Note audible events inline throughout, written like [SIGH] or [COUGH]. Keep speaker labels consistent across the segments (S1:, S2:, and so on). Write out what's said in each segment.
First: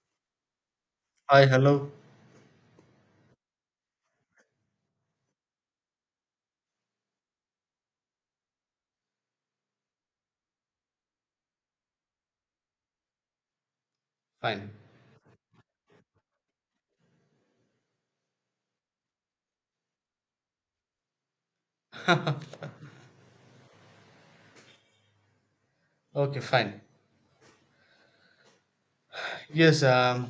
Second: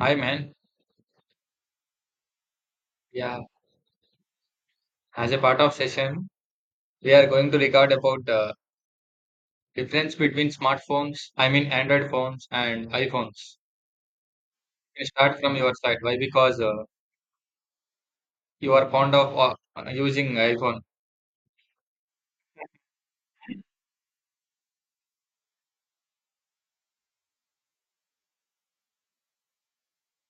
S1: Hi, man.
S2: Hi, hello.
S1: Yeah, as a part of session, we are going to record about difference between smartphones, I mean Android phones and iPhones.
S2: Fine.
S1: You start from your side. Why? Because you are fond of using iPhone.
S2: Okay, fine. Yes,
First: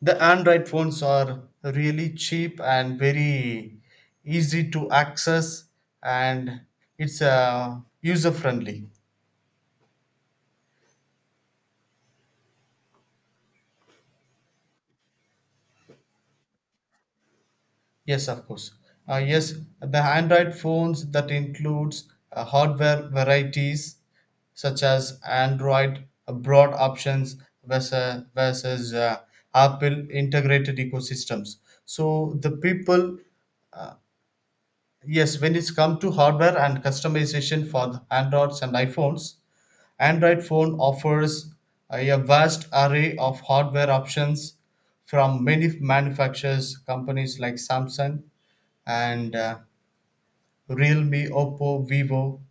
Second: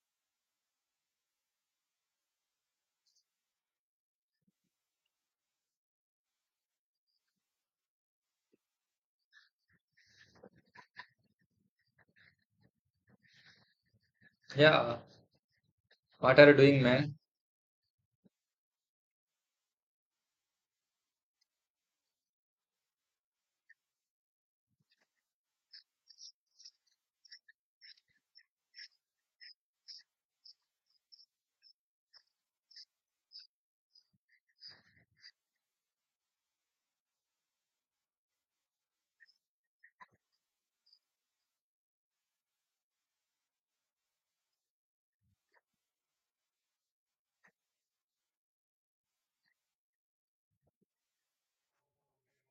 S2: the Android phones are really cheap and very easy to access, and it's user friendly.
S1: Yeah, what are you doing, man?
S2: Yes, of course. Yes, the Android phones that includes hardware varieties such as Android broad options versus Apple integrated ecosystems. So the people Yes, when it's come to hardware and customization for the Androids and iPhones, Android phone offers a vast array of hardware options from many manufacturers, companies like Samsung and Realme, Oppo, Vivo.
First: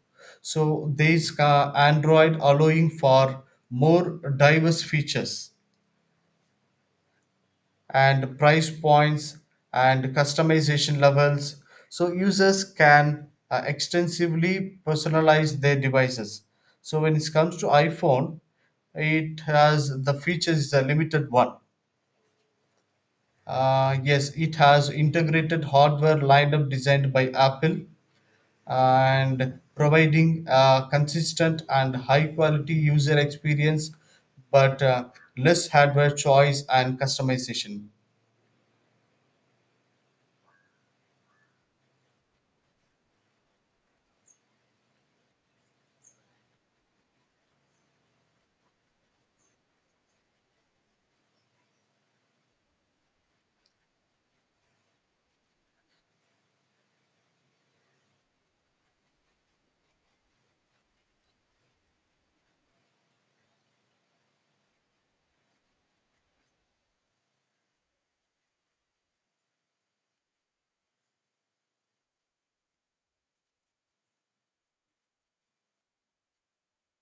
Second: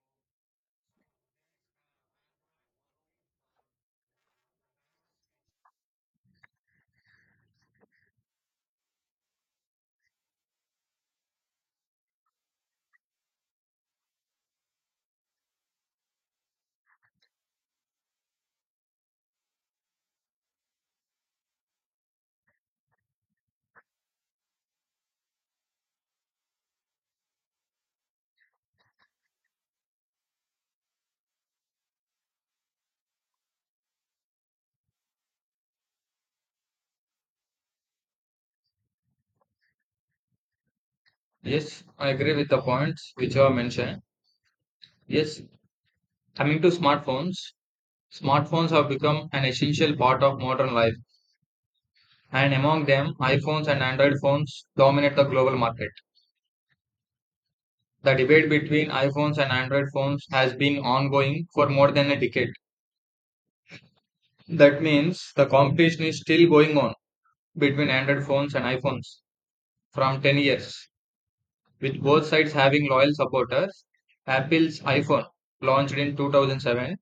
S2: So these Android allowing for more diverse features and price points and customization levels, so users can extensively personalize their devices. So when it comes to iphone, it has the features is a limited one. Yes, it has integrated hardware lineup designed by apple and providing a consistent and high quality user experience, but less hardware choice and customization.
S1: Yes, I agree with the points which you have mentioned. Yes, coming to smartphones, have become an essential part of modern life, and among them, iPhones and Android phones dominate the global market. The debate between iPhones and Android phones has been ongoing for more than a decade. That means the competition is still going on between Android phones and iPhones from 10 years, with both sides having loyal supporters. Apple's iPhone, launched in 2007,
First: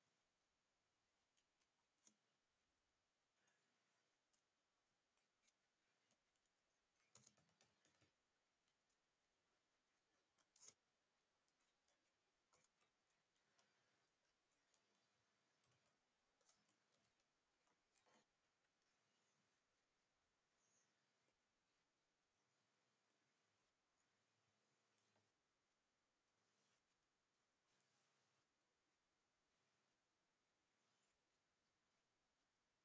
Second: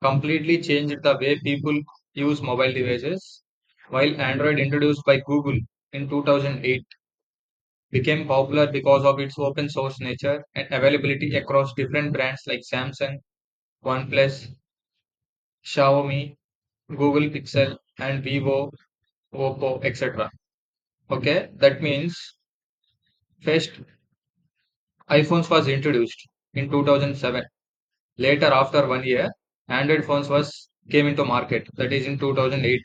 S1: completely changed the way people use mobile devices, while Android, introduced by Google in 2008, became popular because of its open source nature and availability across different brands like Samsung, OnePlus, Xiaomi, Google Pixel, and Vivo, Oppo, etc. Okay, that means first iPhones was introduced in 2007. Later, after one year, Android phones was came into market. That is in 2008,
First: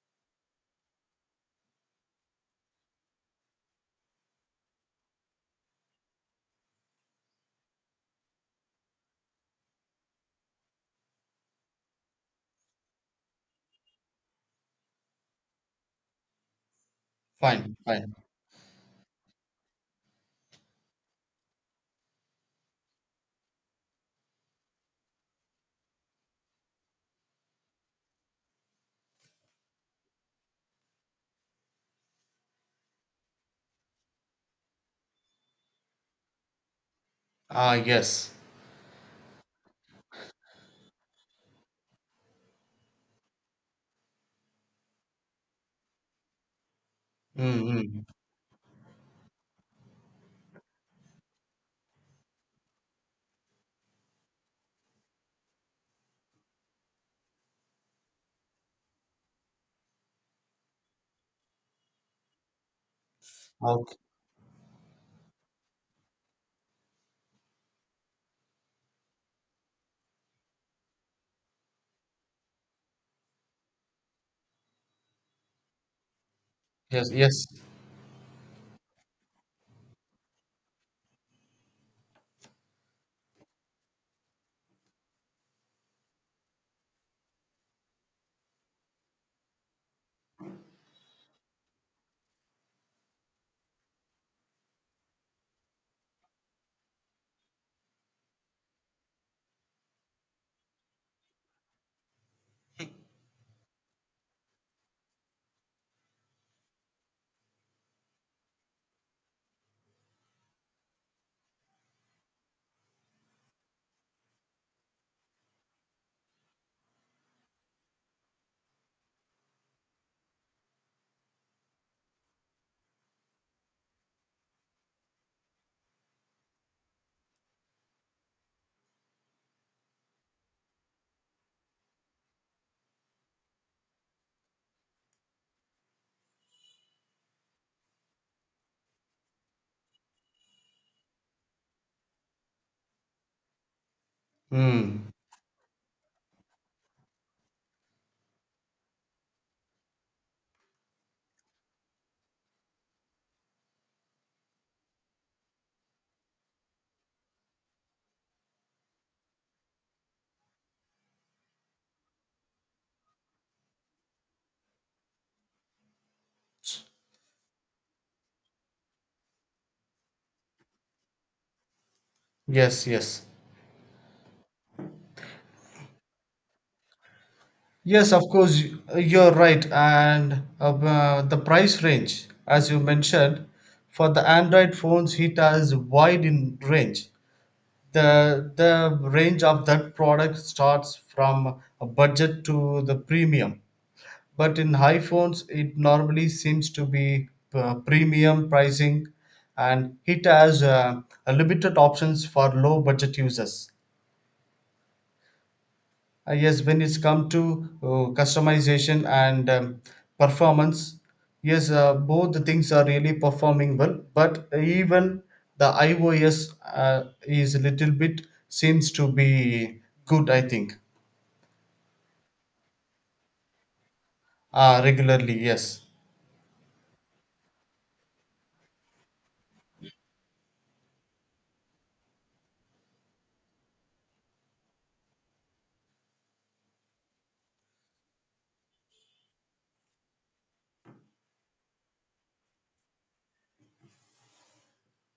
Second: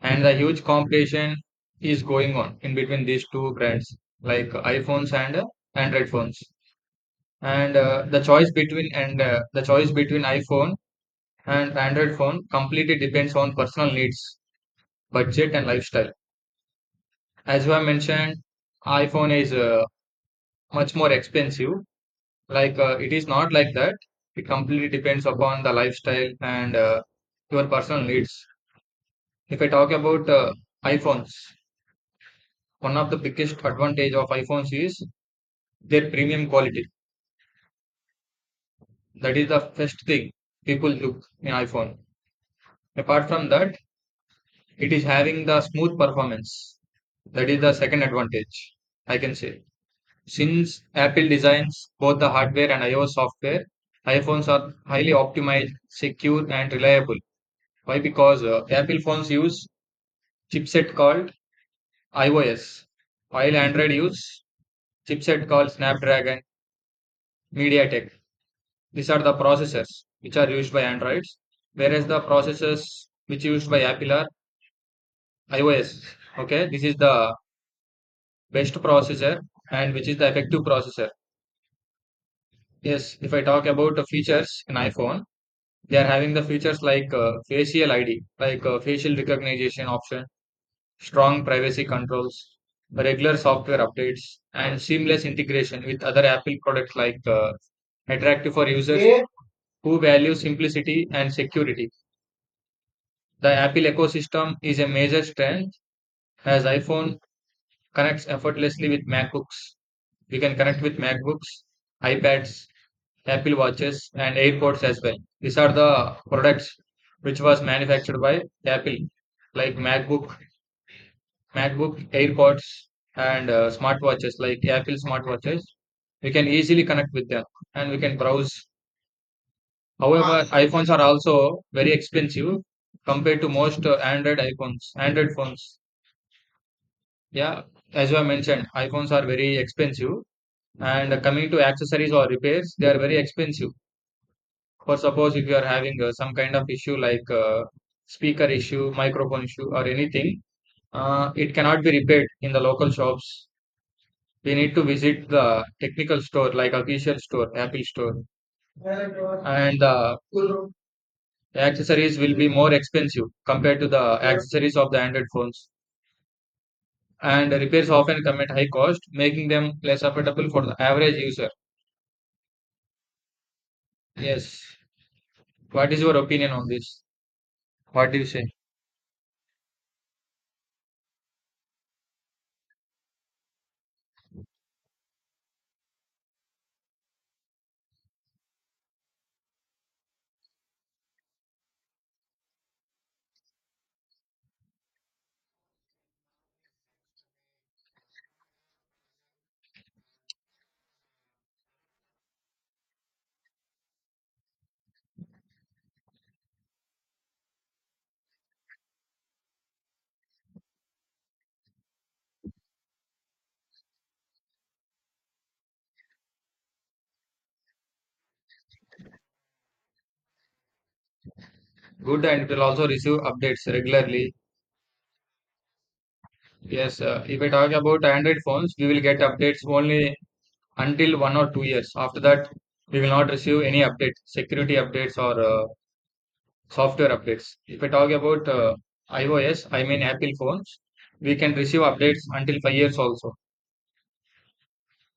S1: and the huge competition is going on in between these two brands, like iPhones and Android phones. And the choice between and The choice between iPhone and Android phone completely depends on personal needs, budget, and lifestyle. As you
S2: fine
S1: have
S2: fine
S1: mentioned, iPhone is much more expensive. Like it is not like that. It completely depends upon the lifestyle and your personal needs. If I talk about iPhones, one of the biggest advantage of iPhones is their premium quality.
S2: Ah, yes.
S1: That is the first thing people look in iPhone. Apart from that, it is having the smooth performance. That is
S2: Mm,
S1: the second
S2: hmm.
S1: advantage, I can say. Since Apple designs both the hardware and iOS software, iPhones are highly optimized, secure, and reliable. Why? Because Apple phones use chipset called iOS, while Android
S2: Okay.
S1: use chipset called Snapdragon MediaTek. These are the processors which are used by Androids, whereas the processors which used by Apple are iOS. Okay, this is
S2: Yes,
S1: the
S2: yes.
S1: best processor and which is the effective processor. Yes, if I talk about the features in iPhone. They are having the features like facial ID, like facial recognition option, strong privacy controls, regular software updates, and seamless integration with other Apple products like attractive for users. Yeah, who value simplicity and security. The Apple ecosystem is a major strength as iPhone connects effortlessly with MacBooks. We can connect with MacBooks, iPads, Apple Watches, and AirPods as well. These are the products which was manufactured by Apple, like MacBook, MacBook, AirPods, and smartwatches like Apple smartwatches. We can easily connect with them and we can browse. However, iPhones are also very expensive compared to most Android iPhones, Android phones. Yeah, as I mentioned, iPhones are very expensive. And coming to accessories or repairs, they are very expensive. For
S2: Mm.
S1: suppose if you are having some kind of issue like speaker issue, microphone issue, or anything, it cannot be repaired in the local shops. We need to visit the technical store, like official store, Apple store, and the accessories will be more expensive compared to the accessories of the Android phones. And repairs often come at high cost, making them less affordable for the average user.
S2: Yes, yes.
S1: Yes. What is your opinion on this? What
S2: Yes,
S1: do you
S2: of
S1: say?
S2: course, you're right. And the price range, as you mentioned, for the Android phones, it has wide in range. The range of that product starts from a budget to the premium. But in iPhones, it normally seems to be premium pricing, and it has a limited options for low budget users. Yes, when it's come to customization and performance, yes, both the things are really performing well. But even the iOS is a little bit seems to be good, I think,
S1: Good, and it will also receive updates regularly.
S2: regularly. Yes.
S1: Yes, if I talk about Android phones, we will get updates only until 1 or 2 years. After that, we will not receive any updates, security updates or software updates. If I talk about iOS, I mean Apple phones, we can receive updates until 5 years also.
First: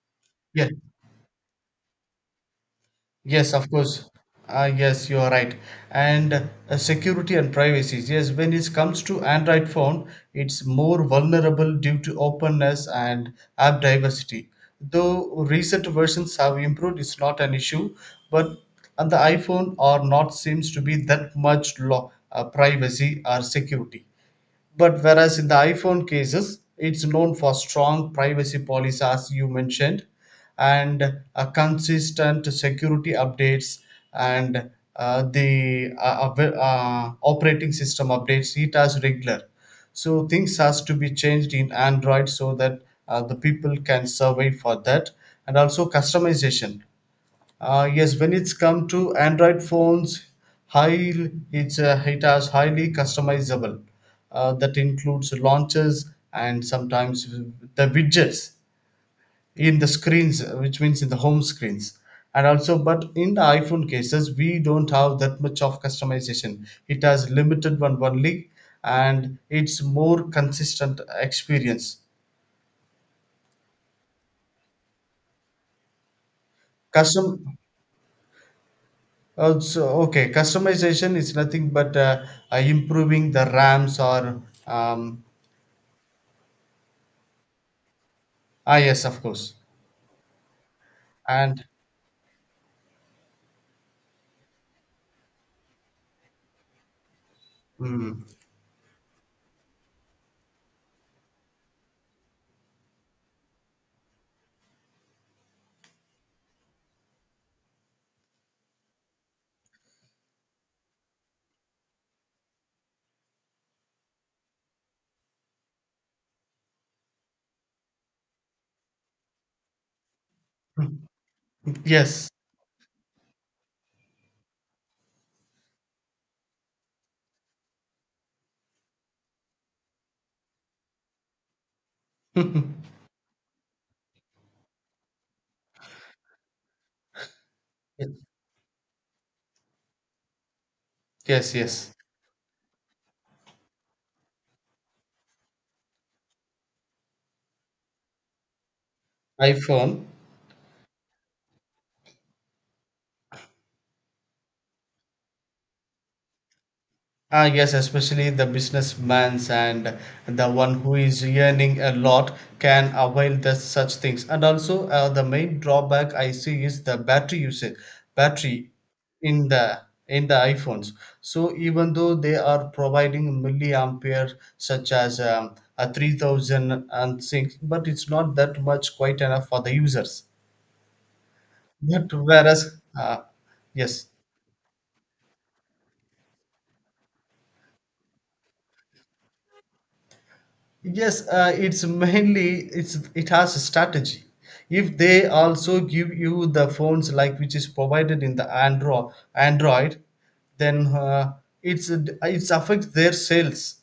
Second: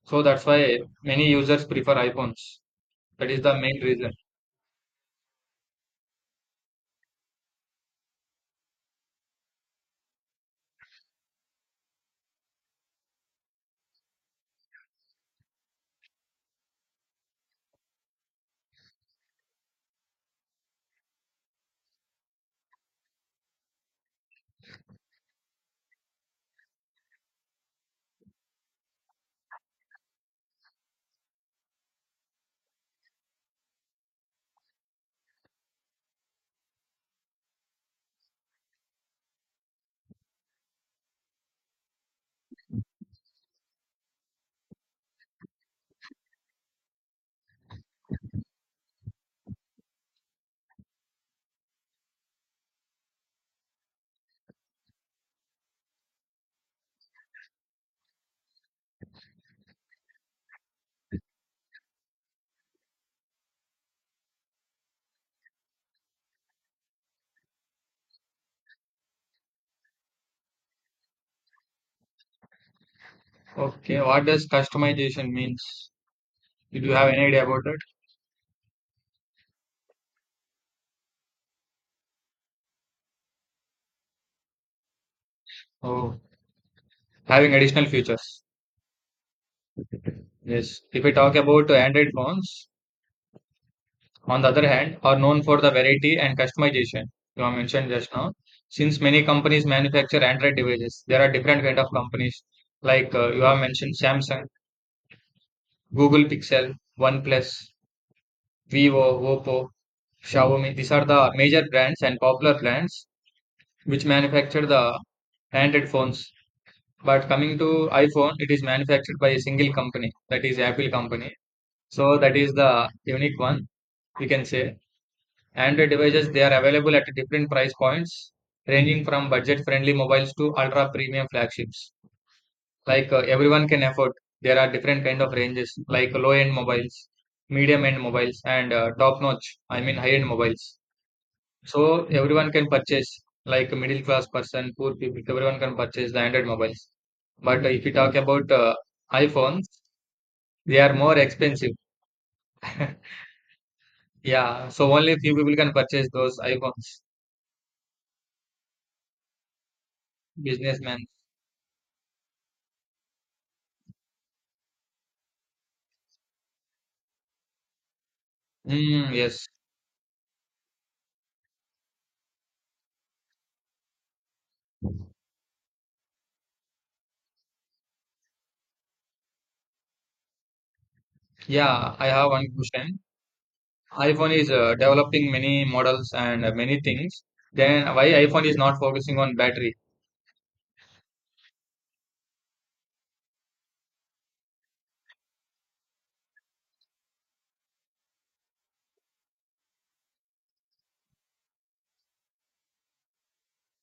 S1: So that's
S2: Yes.
S1: why many users prefer iPhones. That is
S2: Yes,
S1: the
S2: of
S1: main
S2: course.
S1: reason.
S2: Ah, yes, you are right. And security and privacy. Yes, when it comes to Android phone, it's more vulnerable due to openness and app diversity. Though recent versions have improved, it's not an issue. But on the iPhone or not seems to be that much law, privacy or security. But whereas in the iPhone cases, it's known for strong privacy policies, as you mentioned, and a consistent security updates, and the operating system updates it as regular. So things has to be changed in Android, so that the people can survive for that, and also customization. Yes, when it's come to Android phones, high, it's it has highly customizable. That includes launchers and sometimes the widgets in the screens, which means in the home screens. And also, but in the iPhone cases, we don't have that much of customization. It has limited one only, and it's more consistent experience.
S1: Okay, what does customization means? Did you have any
S2: Custom
S1: idea about it?
S2: Oh, so okay, customization is nothing but improving the RAMs or um,
S1: Oh, having additional features.
S2: ah, yes, of course,
S1: Yes. If we talk
S2: and
S1: about Android phones, on the other hand, are known for the variety and customization you have mentioned just
S2: mm,
S1: now. Since many companies manufacture Android devices, there are different kind of companies like you have mentioned Samsung, Google Pixel, OnePlus, Vivo, Oppo, Xiaomi. These are the major brands and popular brands which manufacture the Android phones. But coming to iPhone, it is manufactured by a single company, that is Apple company. So
S2: yes,
S1: that is the unique one we can say. Android devices, they are available at different price points, ranging from budget-friendly mobiles to ultra-premium flagships.
S2: [LAUGHS]
S1: Like everyone can afford. There are different kind of ranges, like low-end mobiles, medium-end mobiles, and top-notch. I mean, high-end mobiles.
S2: yes, yes,
S1: So everyone can purchase. Like a middle-class person, poor people, everyone can purchase the Android mobiles. But if you talk about iPhones,
S2: iPhone.
S1: they are more expensive. Yeah, so only few people can purchase those iPhones.
S2: Ah, yes, especially the businessman's and the one who
S1: Businessmen.
S2: is earning a lot can avail the such things. And also, the main drawback I see is the battery usage, battery
S1: Mm, yes.
S2: in the in the iPhones. So even though they are providing milliampere such as a 3000 and things, but it's not that much quite enough for the users.
S1: Yeah, I
S2: But
S1: have one
S2: whereas,
S1: question.
S2: yes.
S1: iPhone is developing many models and many things. Then why iPhone is not focusing on battery?
S2: Yes, it's mainly it has a strategy. If they also give you the phones like which is provided in the Android, then it's affects their sales.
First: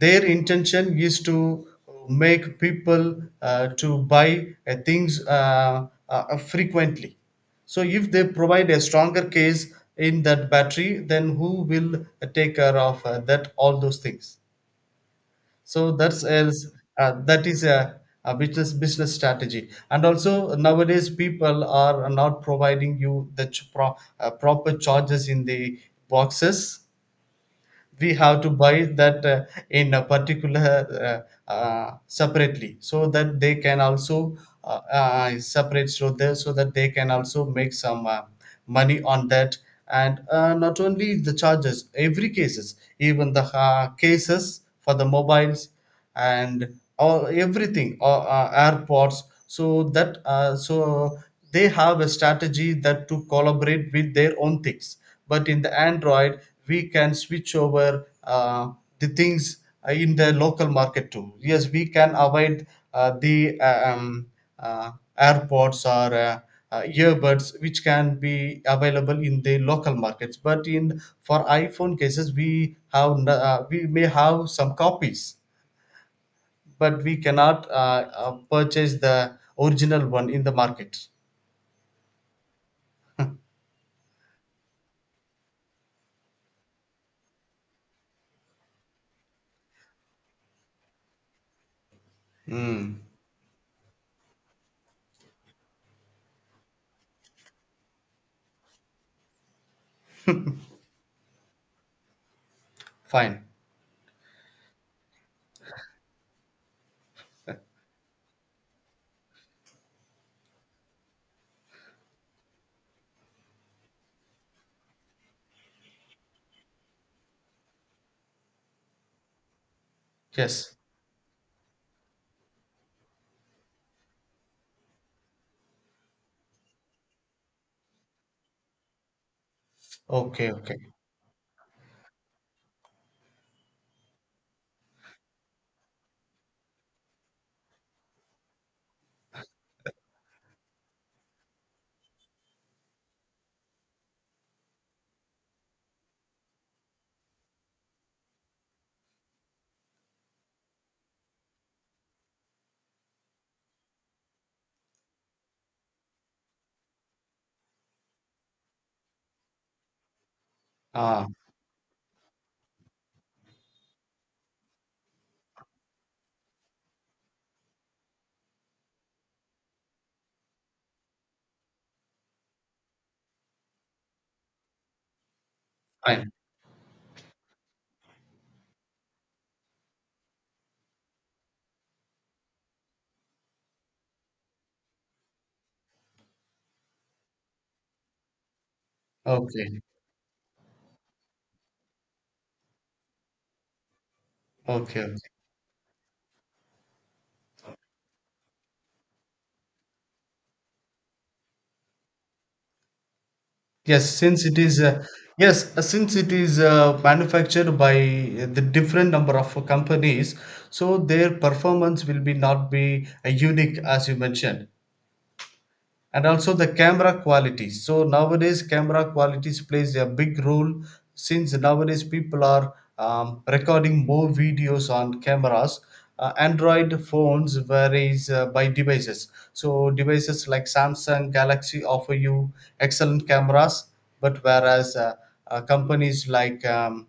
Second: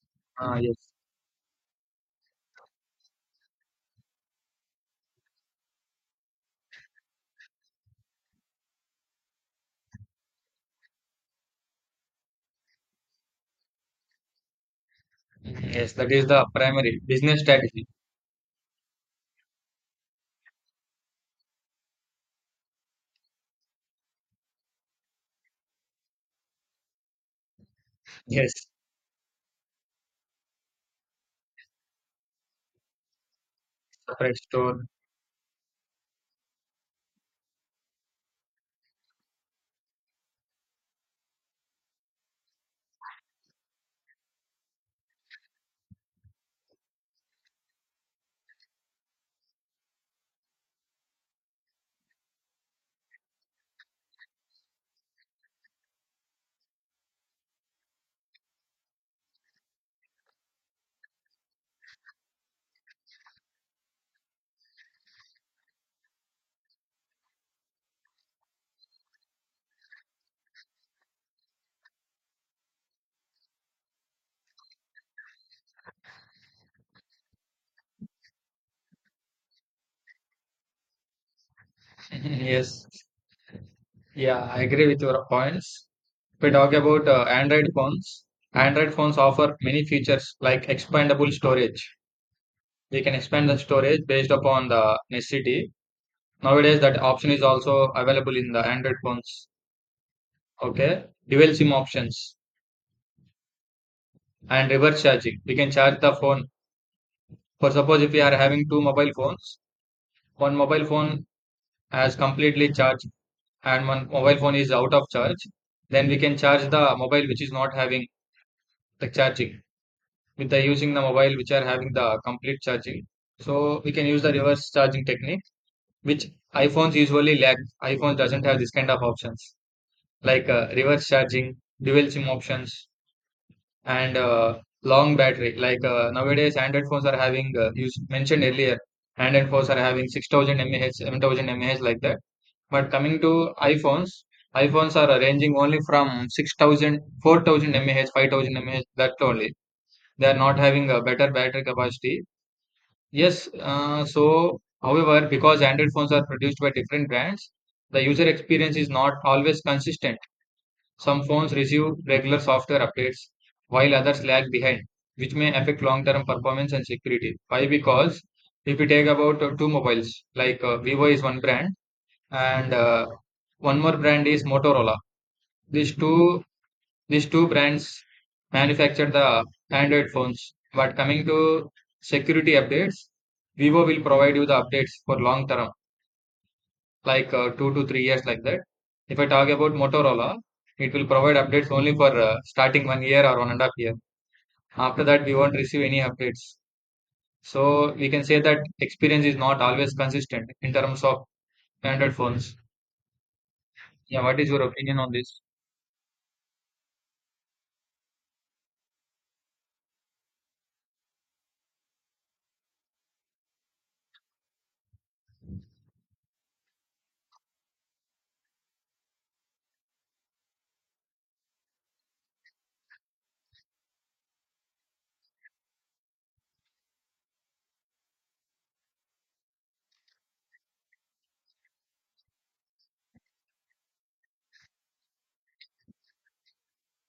S2: Their
S1: Ah, yes.
S2: intention is to make people to buy things frequently. So if they provide a stronger case in that battery, then who will take care of that all those things?
S1: Mhm,
S2: So
S1: yes, that
S2: that's
S1: is the
S2: else
S1: primary business
S2: that is
S1: strategy.
S2: a business strategy. And also nowadays people are not providing you the proper charges in the boxes. We
S1: [LAUGHS]
S2: have to
S1: Yes,
S2: buy that in a particular separately, so that they can also
S1: separate store.
S2: separate so there so that they can also make some money on that. And not only the charges, every cases, even the cases for the mobiles and all everything, or airports, so that so they have a strategy that to collaborate with their own things. But in the android, we can switch over the things in the local market too. Yes, we can avoid the uh, airports or earbuds, which can be available in the local markets. But in for iphone cases, we have we may have some copies, but we cannot purchase the original one in the market.
S1: [LAUGHS] Yes, yeah, I agree with your points. We talk about Android phones. Android phones offer many features like expandable storage.
S2: Mm.
S1: We can expand the storage based upon the necessity. Nowadays, that option is also available in the Android phones. Okay. Dual SIM options
S2: Fine.
S1: and reverse charging. We can charge the phone. For suppose if we are having two mobile phones, one mobile phone has completely charged and one mobile phone is out of charge, then we can charge the mobile which is not having the charging with the
S2: Yes.
S1: using the mobile which are having the complete charging. So we can use the reverse charging technique, which iPhones usually lack. iPhone doesn't have this kind of options like
S2: Okay, okay.
S1: reverse charging, dual SIM options, and long battery. Like nowadays, Android phones are having, you s- mentioned earlier, Android phones are having 6000 mAh, 7000 mAh like that. But coming to iPhones, iPhones are ranging only from 6000, 4000 mAh, 5000 mAh, that only. They are not having a better battery capacity. Yes, so however, because Android phones are produced by different brands, the user experience is not always consistent. Some
S2: Ah,
S1: phones receive regular software updates, while others lag behind, which may affect long-term performance and security. Why? Because if we take about two mobiles, like Vivo is one brand and one more brand is Motorola. These
S2: fine.
S1: two these two brands manufacture the Android phones. But coming to security updates, Vivo will provide you the updates for long term, like 2 to 3 years like that. If I talk about
S2: Okay,
S1: Motorola, it will provide updates only for starting one year or one and a half year. After
S2: okay.
S1: that, we won't receive any updates. So we can say that experience is not always consistent in terms of Android phones.
S2: Yes,
S1: Yeah, what
S2: since
S1: is
S2: it
S1: your
S2: is uh,
S1: opinion on this?
S2: yes, since it is manufactured by the different number of companies, so their performance will be not be unique as you mentioned. And also the camera quality. So nowadays camera qualities plays a big role, since nowadays people are recording more videos on cameras. Android phones varies by devices, so devices like samsung galaxy offer you excellent cameras, but whereas companies like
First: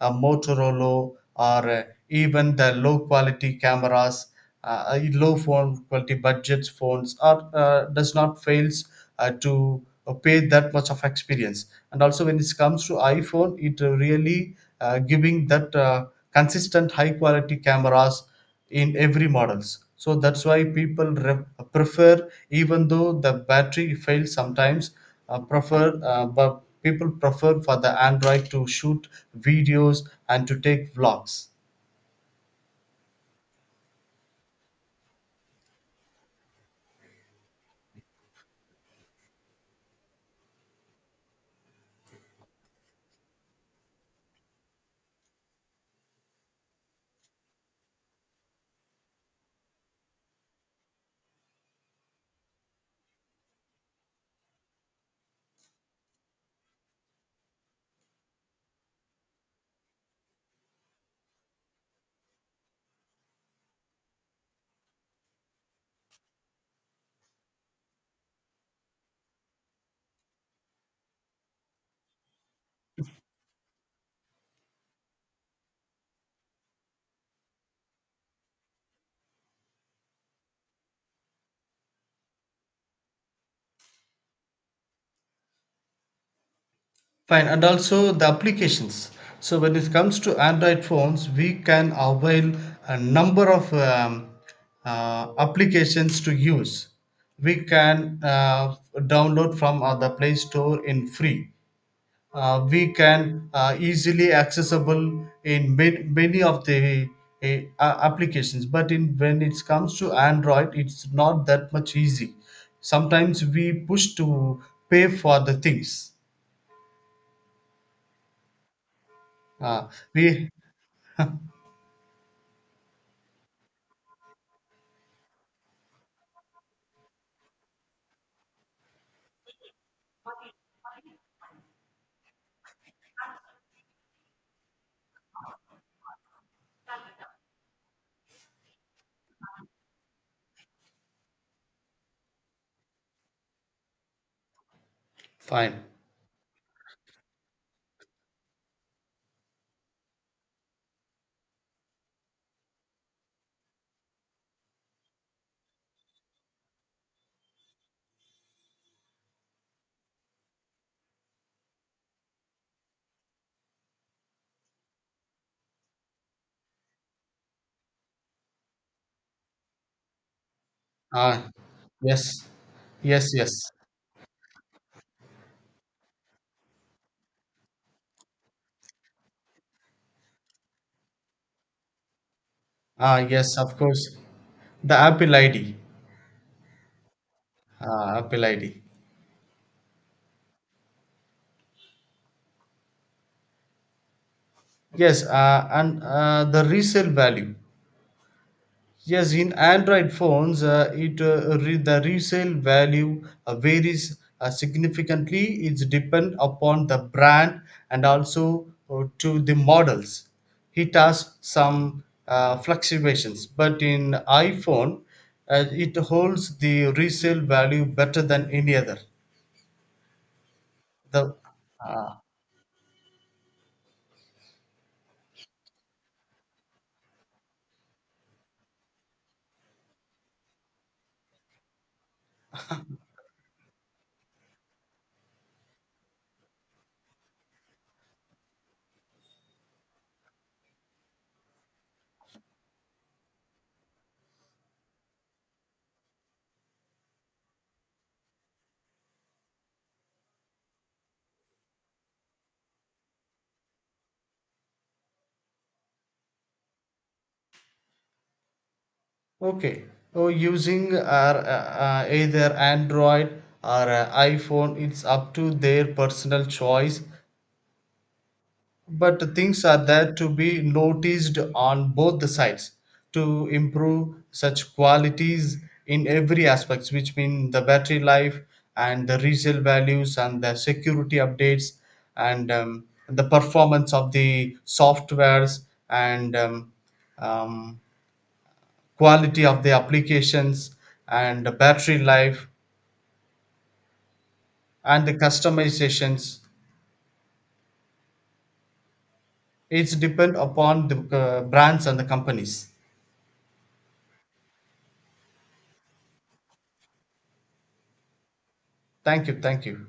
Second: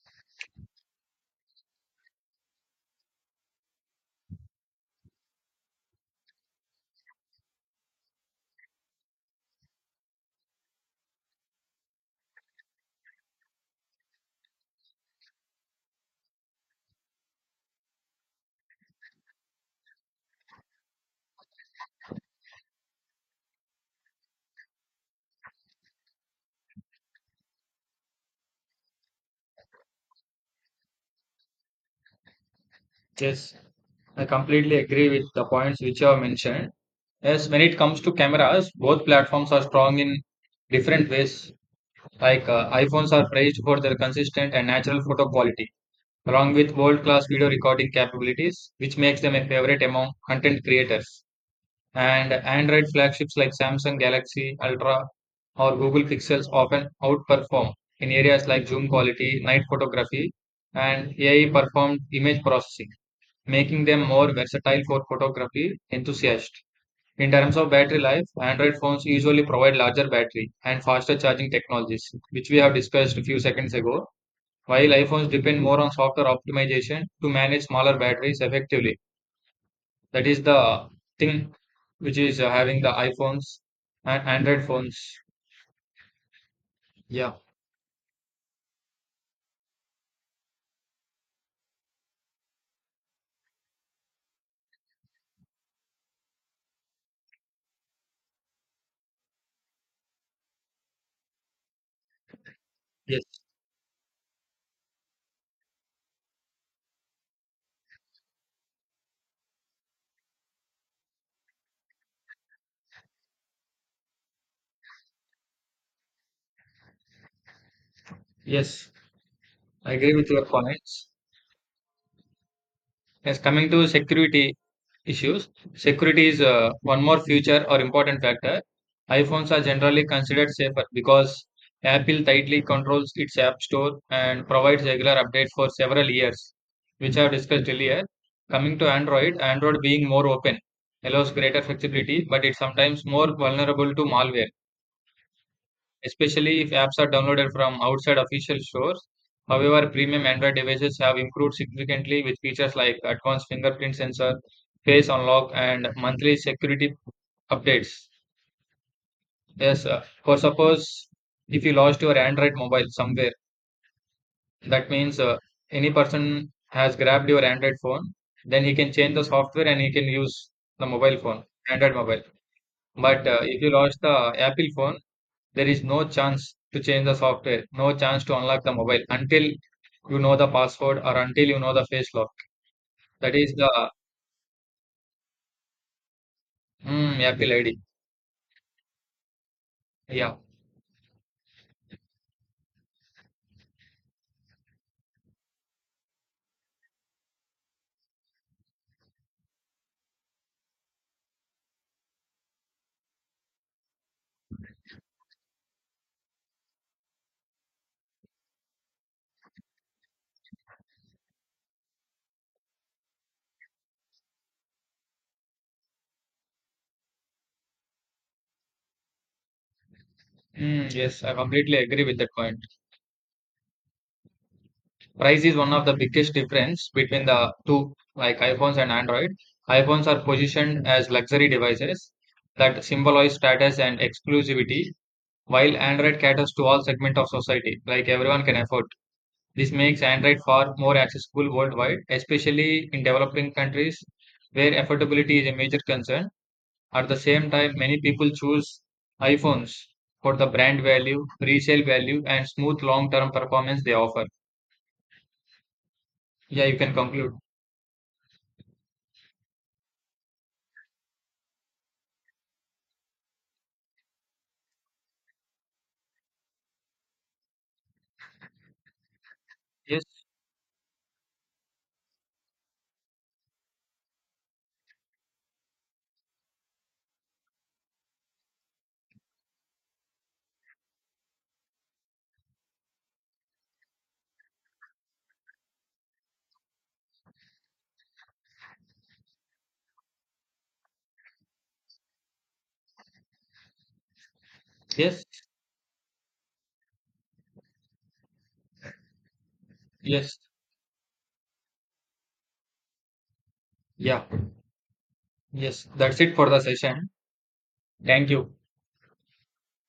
S2: a Motorola or even the low quality cameras, low phone quality budget phones, or does not fails to pay that much of experience. And also when it comes to iphone, it really giving that consistent high quality cameras in every models. So that's why people prefer, even though the battery fails sometimes, prefer but people prefer for the android to shoot videos and to take vlogs.
S1: Yes, I completely agree with the points which you have mentioned. Yes, when it comes to cameras, both platforms are strong in different ways. Like iPhones are praised for their consistent and natural photo quality, along with world-class video recording capabilities, which makes them a favorite among content creators. And Android flagships like Samsung Galaxy Ultra or Google Pixels often outperform in areas like zoom quality, night photography, and AI performed image processing, making them more versatile for photography enthusiasts. In terms of battery life, Android phones usually provide larger battery and faster charging technologies, which we have discussed a few seconds ago. While iPhones depend more on software optimization to manage smaller batteries effectively, that is the thing which is having the iPhones and Android phones. Yeah,
S2: Fine, and also the applications. So when it comes to Android phones, we can avail a number of applications to use. We can download from the Play Store in free. We
S1: yes,
S2: can easily accessible in many of the uh, applications. But in when it comes to Android, it's not that much easy. Sometimes we push to pay for the things.
S1: yes,
S2: Uh,
S1: I agree with your
S2: we
S1: points. Yes, coming to security issues, security is one more future or important factor. iPhones are generally considered safer because Apple tightly controls its App Store and provides regular updates for several years, which I've discussed earlier. Coming to Android, Android being more open allows greater flexibility, but it's sometimes more vulnerable to malware
S2: Fine.
S1: especially if apps are downloaded from outside official stores. However, premium Android devices have improved significantly with features like advanced fingerprint sensor, face unlock, and monthly security updates. Yes, for suppose if you lost your Android mobile somewhere, that means any person has grabbed your Android phone, then he can change the software and he can use the mobile phone,
S2: Ah,
S1: Android
S2: yes,
S1: mobile. But
S2: yes, yes.
S1: if you lost the Apple phone, there is no chance to change the software, no chance to unlock the mobile until you know the password or until you know the face lock.
S2: Ah,
S1: That is
S2: yes, of
S1: the
S2: course. The Apple ID.
S1: mm, Apple ID.
S2: Ah, Apple ID.
S1: Yeah.
S2: Yes, and the resale value. Yes, in Android phones, the resale value varies significantly. It's depend upon the brand and also to the models. It has some fluctuations, but in iPhone, it holds the resale value better than any other.
S1: Mm, yes, I
S2: The
S1: completely agree
S2: uh,
S1: with that point. Price is one of the biggest difference between the two, like iPhones and Android. iPhones are positioned as luxury devices that symbolize status and exclusivity, while Android caters to all segment of society, like everyone can afford. This makes Android far more accessible worldwide, especially in developing countries where affordability is a major concern. At the same time, many people choose iPhones for the brand value, resale value, and smooth long term performance they offer. Yeah, you can conclude.
S2: okay, so using either Android or iPhone, it's up to their personal choice. But things are
S1: Yes,
S2: there to be noticed on both the sides to improve such qualities in every aspects, which mean the battery life and the resale values and the security updates, and the performance of the softwares, and um, quality of the applications and the battery life and the
S1: yes,
S2: customizations. It's depend
S1: yes,
S2: upon the brands and the companies.
S1: yeah, yes. That's it for the session. Thank you.
S2: Thank you. Thank you.